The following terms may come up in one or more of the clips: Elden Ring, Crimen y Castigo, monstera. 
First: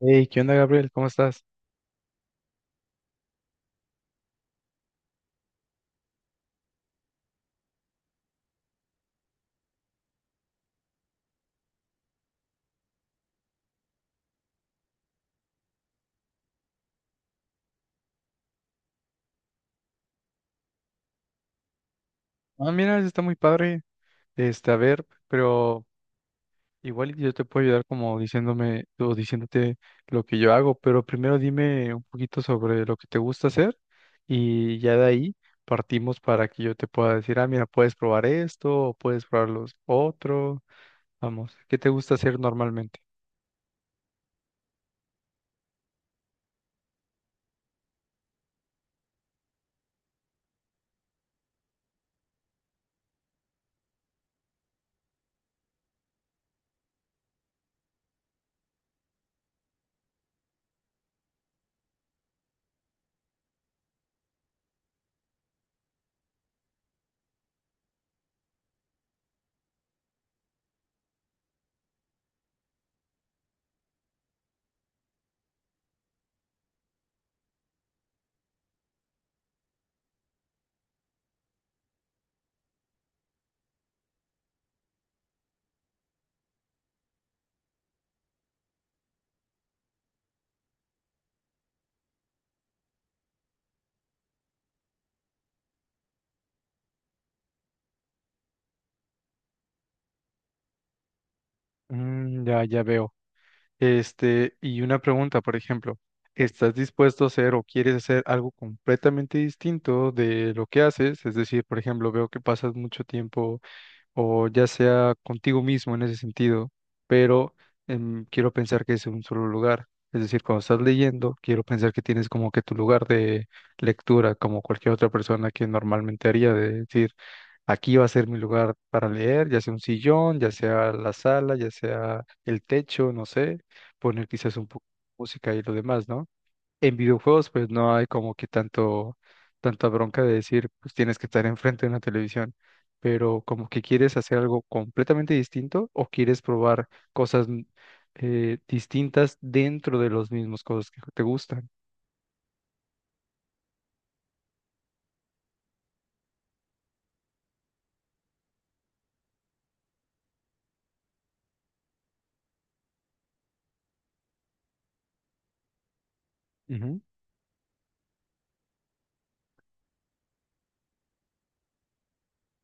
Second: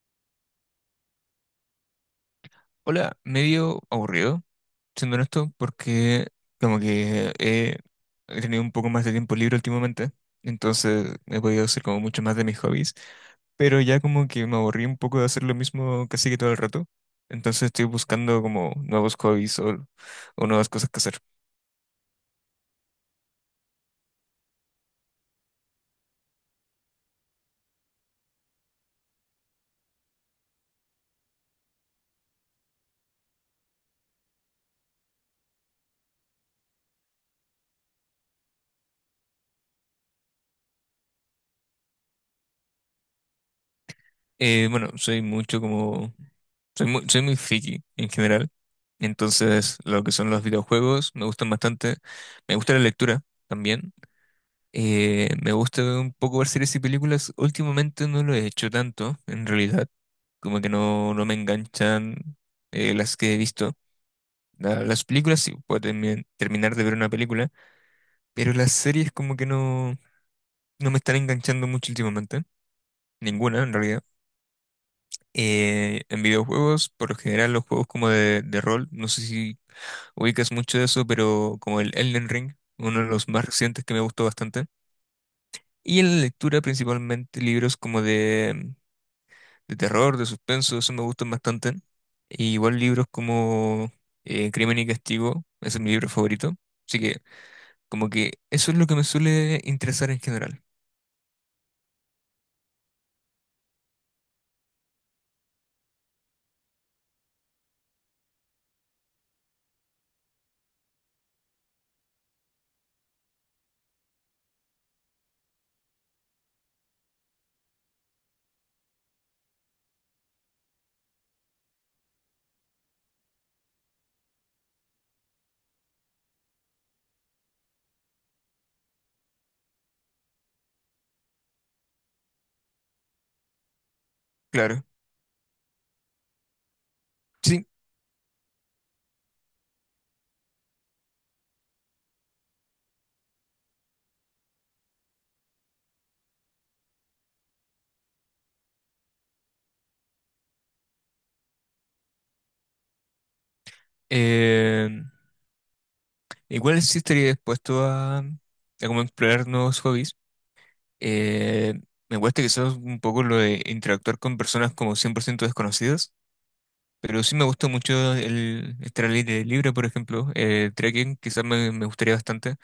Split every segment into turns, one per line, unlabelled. Hey, ¿qué onda, Gabriel? ¿Cómo estás?
Hola, medio aburrido, siendo honesto, porque como que he tenido un poco más de tiempo libre últimamente, entonces he podido hacer como mucho más de mis hobbies, pero ya como que me aburrí un poco de hacer lo mismo casi que todo el rato, entonces estoy buscando como nuevos hobbies o nuevas cosas que hacer.
Ah, mira, eso está muy padre. Este, a ver, pero igual y yo te puedo ayudar como diciéndome o diciéndote lo que yo hago, pero primero dime un poquito sobre lo que te gusta hacer y ya de ahí partimos para que yo te pueda decir, ah, mira, puedes probar esto o puedes probar los otros. Vamos, ¿qué te gusta hacer normalmente?
Bueno, soy mucho como, soy muy friki en general, entonces lo que son los videojuegos me gustan bastante, me gusta la lectura también. Me gusta un poco ver series y películas. Últimamente no lo he hecho tanto, en realidad. Como que no, no me enganchan las que he visto. Las películas sí puedo terminar de ver una película, pero las series como que no, no me están enganchando mucho últimamente. Ninguna, en realidad. En videojuegos, por lo general, los juegos como de rol, no sé si ubicas mucho de eso, pero como el Elden Ring, uno de los más recientes que me gustó bastante. Y en la lectura principalmente libros como de terror, de suspenso, eso me gustan bastante. Y igual libros como Crimen y Castigo, ese es mi libro favorito. Así que como que eso es lo que me suele interesar en general.
Mm, ya, ya veo. Este, y una pregunta, por ejemplo, ¿estás dispuesto a hacer o quieres hacer algo completamente distinto de lo que haces? Es decir, por ejemplo, veo que pasas mucho tiempo o ya sea contigo mismo en ese sentido, pero quiero pensar que es un solo lugar. Es decir, cuando estás leyendo, quiero pensar que tienes como que tu lugar de lectura, como cualquier otra persona que normalmente haría, de decir, aquí va a ser mi lugar para leer, ya sea un sillón, ya sea la sala, ya sea el techo, no sé, poner quizás un poco
Claro.
de música y lo demás, ¿no? En videojuegos,
Sí.
pues no hay como que tanto, tanta bronca de decir, pues tienes que estar enfrente de una televisión, pero como que quieres hacer algo completamente distinto o quieres probar cosas distintas dentro de los mismos cosas que te gustan.
eh, Igual sí estaría dispuesto a como explorar nuevos hobbies. Eh, Me cuesta quizás un poco lo de interactuar con personas como 100% desconocidas,
Ujú.
pero sí me gusta mucho el estar al aire libre, por ejemplo. Trekking quizás me gustaría bastante.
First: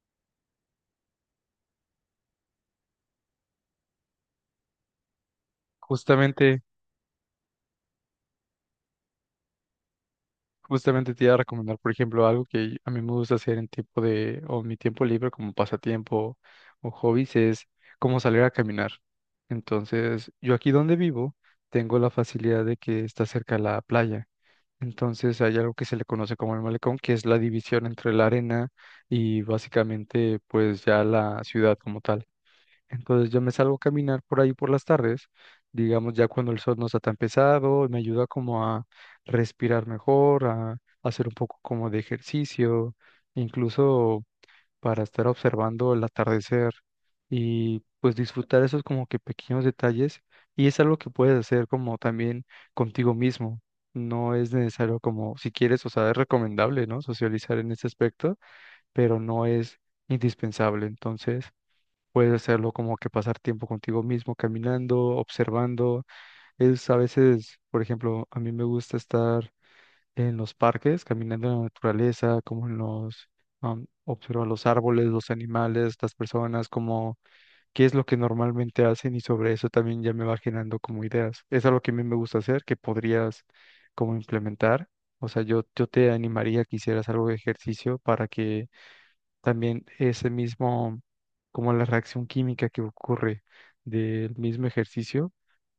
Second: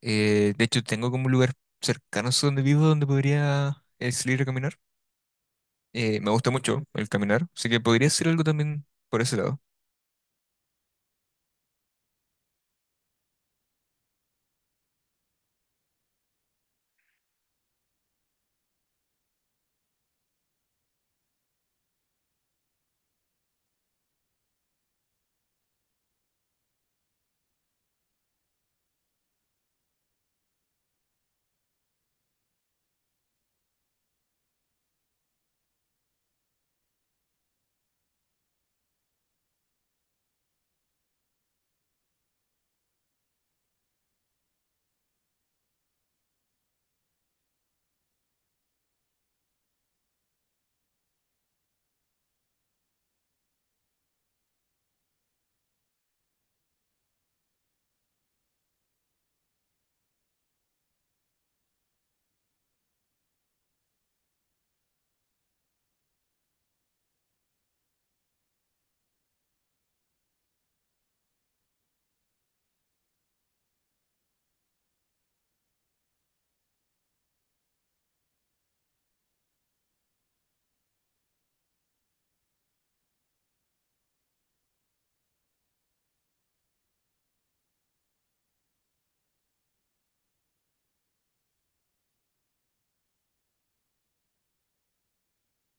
De hecho, tengo como un lugar cercano a donde vivo donde podría salir a caminar. Me gusta
Justamente
mucho el caminar, así que podría hacer algo también por ese lado.
Justamente te iba a recomendar, por ejemplo, algo que a mí me gusta hacer en tiempo de, o en mi tiempo libre como pasatiempo o hobbies es como salir a caminar. Entonces, yo aquí donde vivo tengo la facilidad de que está cerca la playa. Entonces, hay algo que se le conoce como el malecón, que es la división entre la arena y básicamente pues ya la ciudad como tal. Entonces yo me salgo a caminar por ahí por las tardes, digamos ya cuando el sol no está tan pesado, me ayuda como a respirar mejor, a hacer un poco como de ejercicio, incluso para estar observando el atardecer y pues disfrutar esos como que pequeños detalles y es algo que puedes hacer como también contigo mismo. No es necesario como, si quieres, o sea, es recomendable, ¿no? Socializar en ese aspecto, pero no es indispensable. Entonces, puedes hacerlo como que pasar tiempo contigo mismo, caminando, observando. Es a veces, por ejemplo, a mí me gusta estar en los parques, caminando en la naturaleza, como en los, observar los árboles, los animales, las personas, como qué es lo que normalmente hacen y sobre eso también ya me va generando como ideas. Es algo que a mí me gusta hacer, que podrías como implementar. O sea, yo te animaría que hicieras algo de ejercicio para que también ese mismo, como la reacción química que ocurre del mismo ejercicio,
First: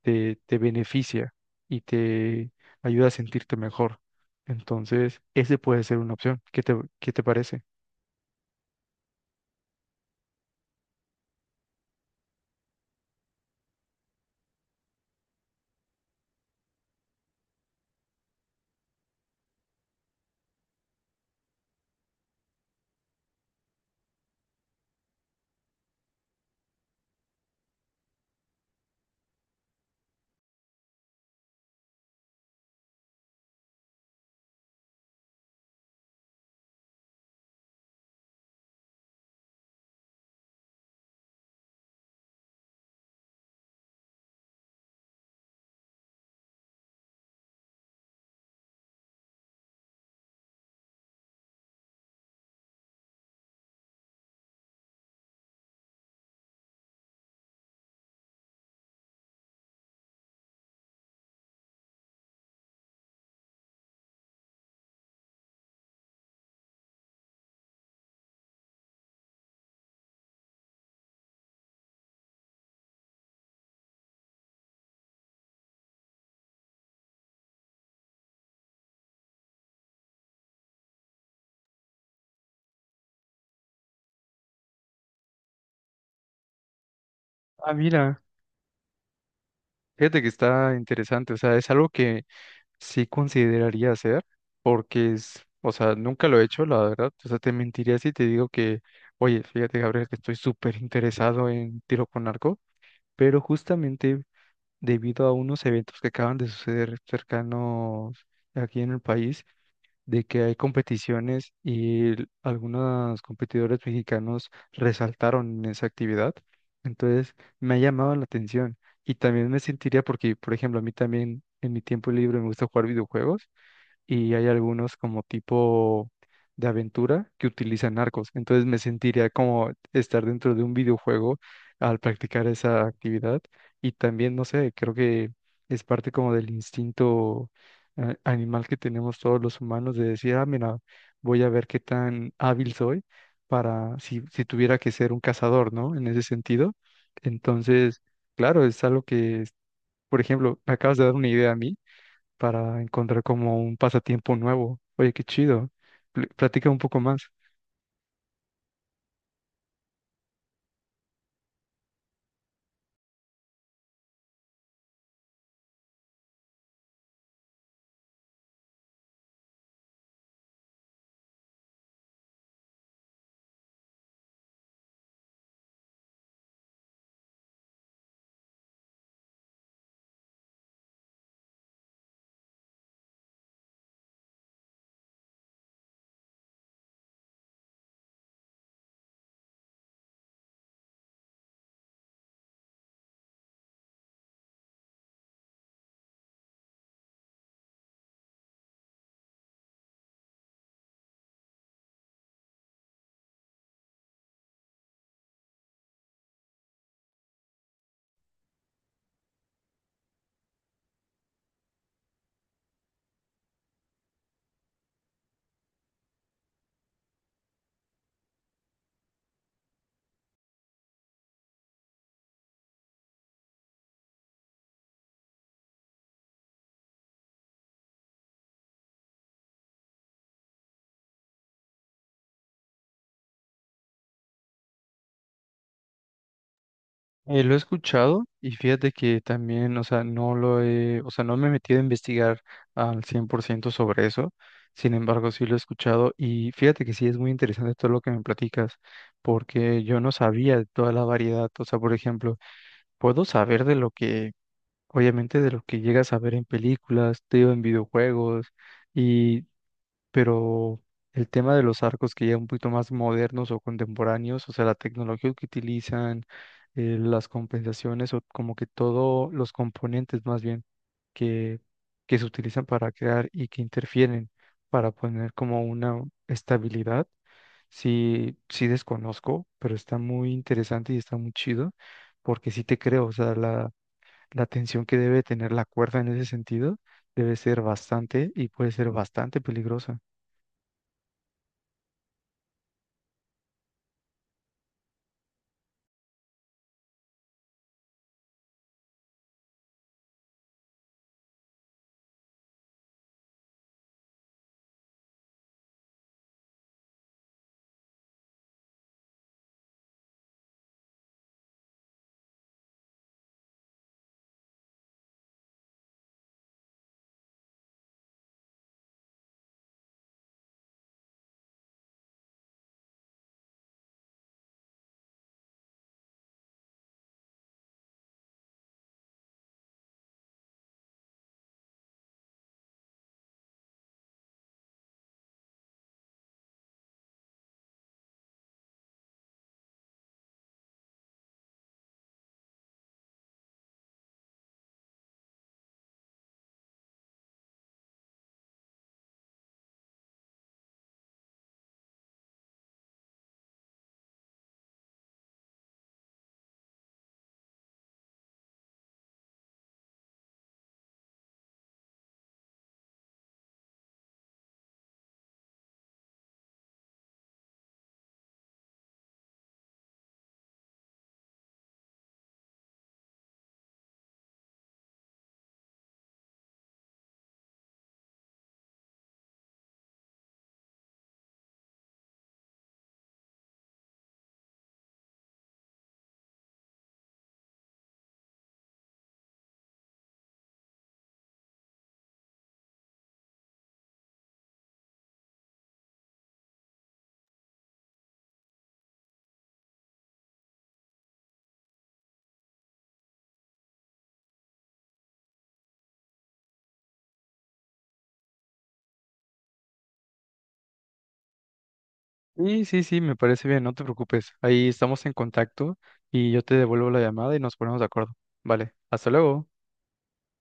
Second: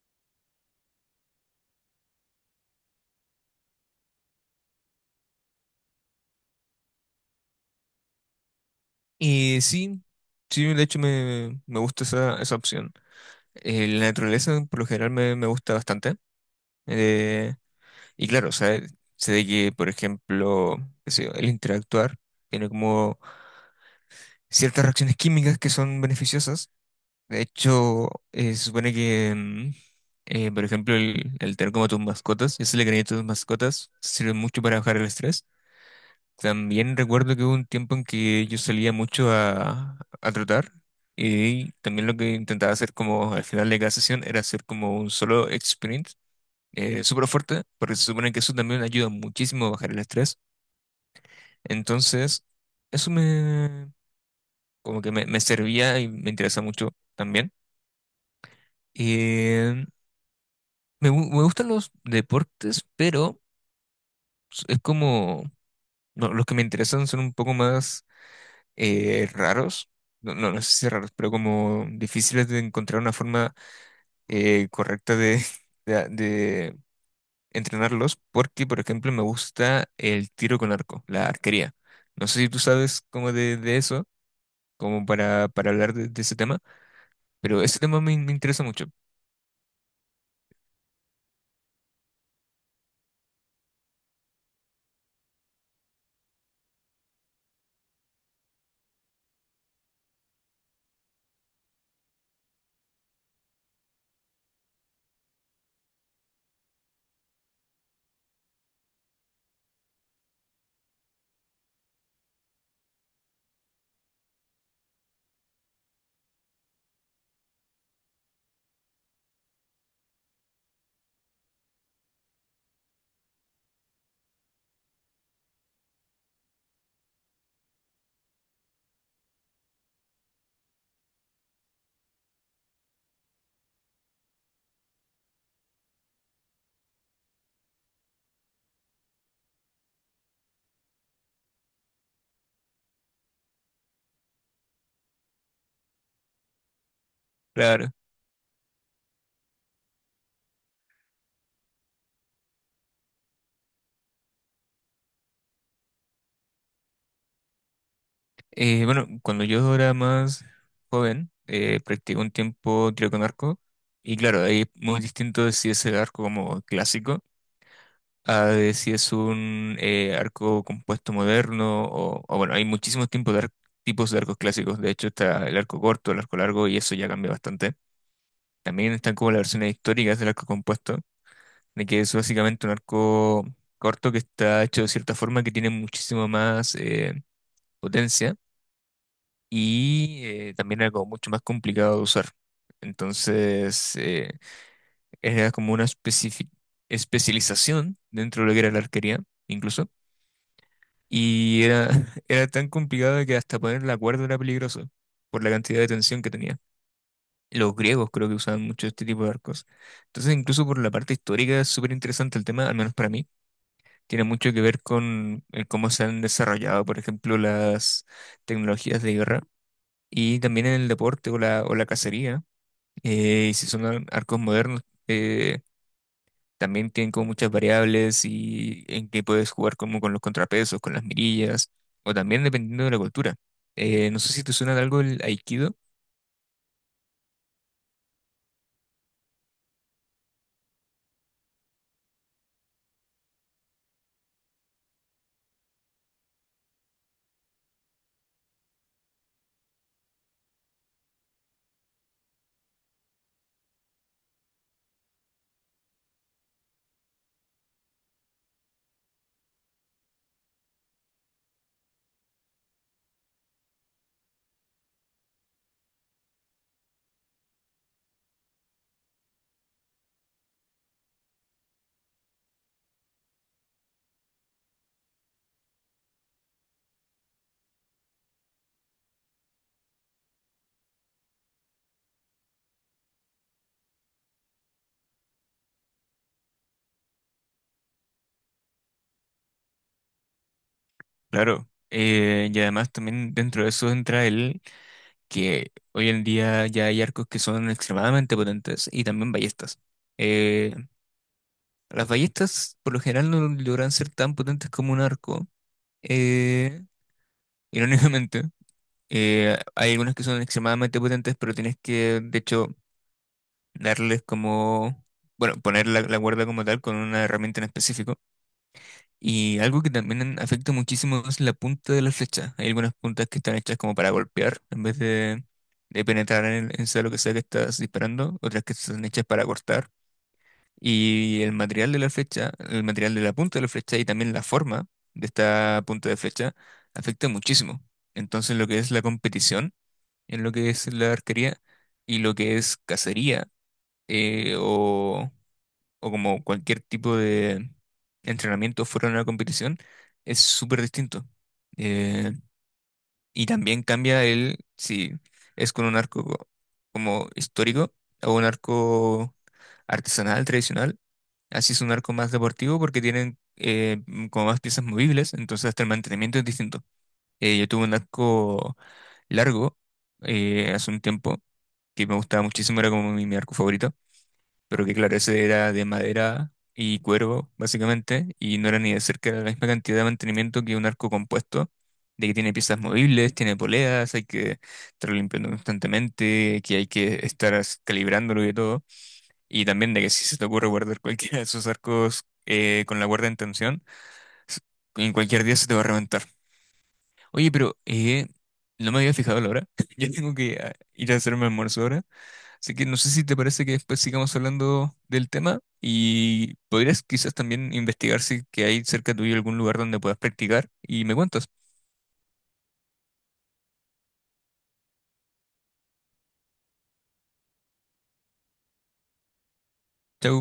te beneficia y te ayuda a sentirte mejor. Entonces, ese puede ser una opción. Qué te parece?
Y sí, sí, de hecho me gusta esa, esa opción. La naturaleza por lo general me gusta bastante. Eh, y claro, o sea, sé de que, por ejemplo, qué sé yo, el interactuar tiene como ciertas reacciones químicas que son beneficiosas. De hecho, se supone que, mm, por ejemplo, el tener como tus mascotas, ese le cariño a tus mascotas, sirve mucho para bajar el estrés. También recuerdo que hubo un tiempo en que yo salía mucho a trotar y también lo que intentaba hacer como al final de cada sesión era hacer como un solo sprint súper fuerte, porque se supone que eso también ayuda muchísimo a bajar el estrés. Entonces, eso me como que me servía y me interesa mucho también. Me gustan los deportes, pero es como, no, los que me interesan son un poco más raros, no, no sé si raros, pero como difíciles de encontrar una forma correcta de, de entrenarlos, porque por ejemplo me gusta el tiro con arco, la arquería. No sé si tú sabes como de eso, como para hablar de ese tema, pero
Ah,
ese tema
mira,
me interesa mucho.
fíjate que está interesante. O sea, es algo que sí consideraría hacer porque es, o sea, nunca lo he hecho, la verdad. O sea, te mentiría si te digo que, oye, fíjate, Gabriel, que estoy súper interesado en tiro con arco, pero justamente debido a unos eventos que acaban de suceder cercanos aquí en el país, de que hay competiciones y l- algunos competidores mexicanos resaltaron en esa actividad. Entonces, me ha llamado la atención y también me sentiría porque, por ejemplo, a mí también en mi tiempo libre me gusta jugar videojuegos y hay algunos como tipo de aventura que utilizan arcos. Entonces me sentiría como estar dentro de un videojuego al practicar esa actividad. Y también, no sé, creo que es parte como del instinto animal que tenemos todos los humanos de decir, ah, mira, voy a ver qué tan hábil soy para si, si tuviera que ser un cazador, ¿no? En ese sentido.
Claro.
Entonces, claro, es algo que, por ejemplo, me acabas de dar una idea a mí para encontrar como un pasatiempo nuevo. Oye, qué chido. Pl- Platica un poco más.
Bueno, cuando yo era más joven, practiqué un tiempo tiro con arco. Y claro, ahí es muy distinto de si es el arco como clásico a de si es un arco compuesto moderno. O bueno, hay muchísimos tipos de, tipos de arcos clásicos. De hecho, está el arco corto, el arco largo, y eso ya cambia bastante. También están como las versiones históricas del arco compuesto, de que es básicamente un arco corto que está hecho de cierta forma que tiene muchísimo más potencia y también era como mucho más complicado de usar. Entonces, era como una especialización dentro de lo que era la arquería, incluso. Y era, era tan complicado que hasta poner la cuerda era peligroso por la cantidad de tensión que tenía. Los griegos creo que usaban mucho este tipo de arcos. Entonces, incluso por la parte histórica es súper interesante el tema, al menos para mí. Tiene mucho que ver con el cómo se han desarrollado, por ejemplo, las tecnologías de guerra y también en el deporte o o la cacería. Y si son arcos modernos, eh, también tienen como muchas variables y en que puedes jugar como con los contrapesos, con las mirillas, o también dependiendo de la cultura. No sé si te suena de algo el aikido,
Lo he escuchado y fíjate que también, o sea, no lo he, o sea, no me he metido a investigar al 100% sobre eso. Sin embargo, sí lo he escuchado y fíjate que sí es muy interesante todo lo que me platicas, porque yo no sabía de toda la variedad. O sea, por ejemplo, puedo saber de lo que, obviamente, de lo que llegas a ver en películas, te digo, en videojuegos, pero el tema de los arcos que ya un poquito más modernos o contemporáneos, o sea, la tecnología que utilizan, las compensaciones o como que todos los componentes más bien que, que se utilizan para crear y que interfieren para poner como una estabilidad. Sí, sí desconozco, pero está muy interesante y está muy chido, porque sí te creo, o sea, la tensión que debe tener la cuerda en ese sentido debe ser bastante y puede ser bastante peligrosa.
claro. Y además también dentro de eso entra el que hoy en día ya hay arcos que son extremadamente potentes y también ballestas. Eh, las ballestas por lo general no logran ser tan potentes como un arco, eh, irónicamente. Hay algunos que son extremadamente potentes, pero tienes que, de hecho, darles como, bueno, poner la cuerda como tal con una herramienta en específico. Y algo que también afecta muchísimo es la punta de la flecha. Hay algunas puntas que están hechas como para golpear en vez de penetrar en, en sea lo que sea que estás disparando, otras que están hechas para cortar. Y el material de la flecha, el material de la punta de la flecha y también la forma de esta punta de flecha afecta muchísimo. Entonces, lo que es la competición en lo que es la arquería y lo que es cacería eh, o, o como cualquier tipo de entrenamiento fuera de una competición es súper distinto. Eh, y también cambia el si es con un arco como histórico o un arco artesanal, tradicional. Así es un arco más deportivo porque tienen como más piezas movibles, entonces hasta el mantenimiento es distinto. Yo tuve un arco largo hace un tiempo que me gustaba muchísimo, era como mi arco favorito, pero que claro, ese era de madera y cuervo, básicamente, y no era ni de cerca la misma cantidad de mantenimiento que un arco compuesto, de que tiene piezas movibles, tiene poleas, hay que estar limpiando constantemente, que hay que estar calibrándolo y de todo, y también de que si se te ocurre guardar cualquiera de esos arcos con la guarda en tensión, s- en cualquier día se te va a reventar. Oye, pero no me había fijado la hora. Yo tengo que ir a hacerme almuerzo ahora. Así que no sé si te parece que después sigamos hablando del tema y podrías quizás también investigar si que hay cerca tuyo algún lugar donde puedas practicar y me cuentas.
Sí, sí, sí, me parece bien, no te preocupes. Ahí estamos en contacto y yo te devuelvo la llamada y nos ponemos de acuerdo. Vale, hasta luego.
Chau.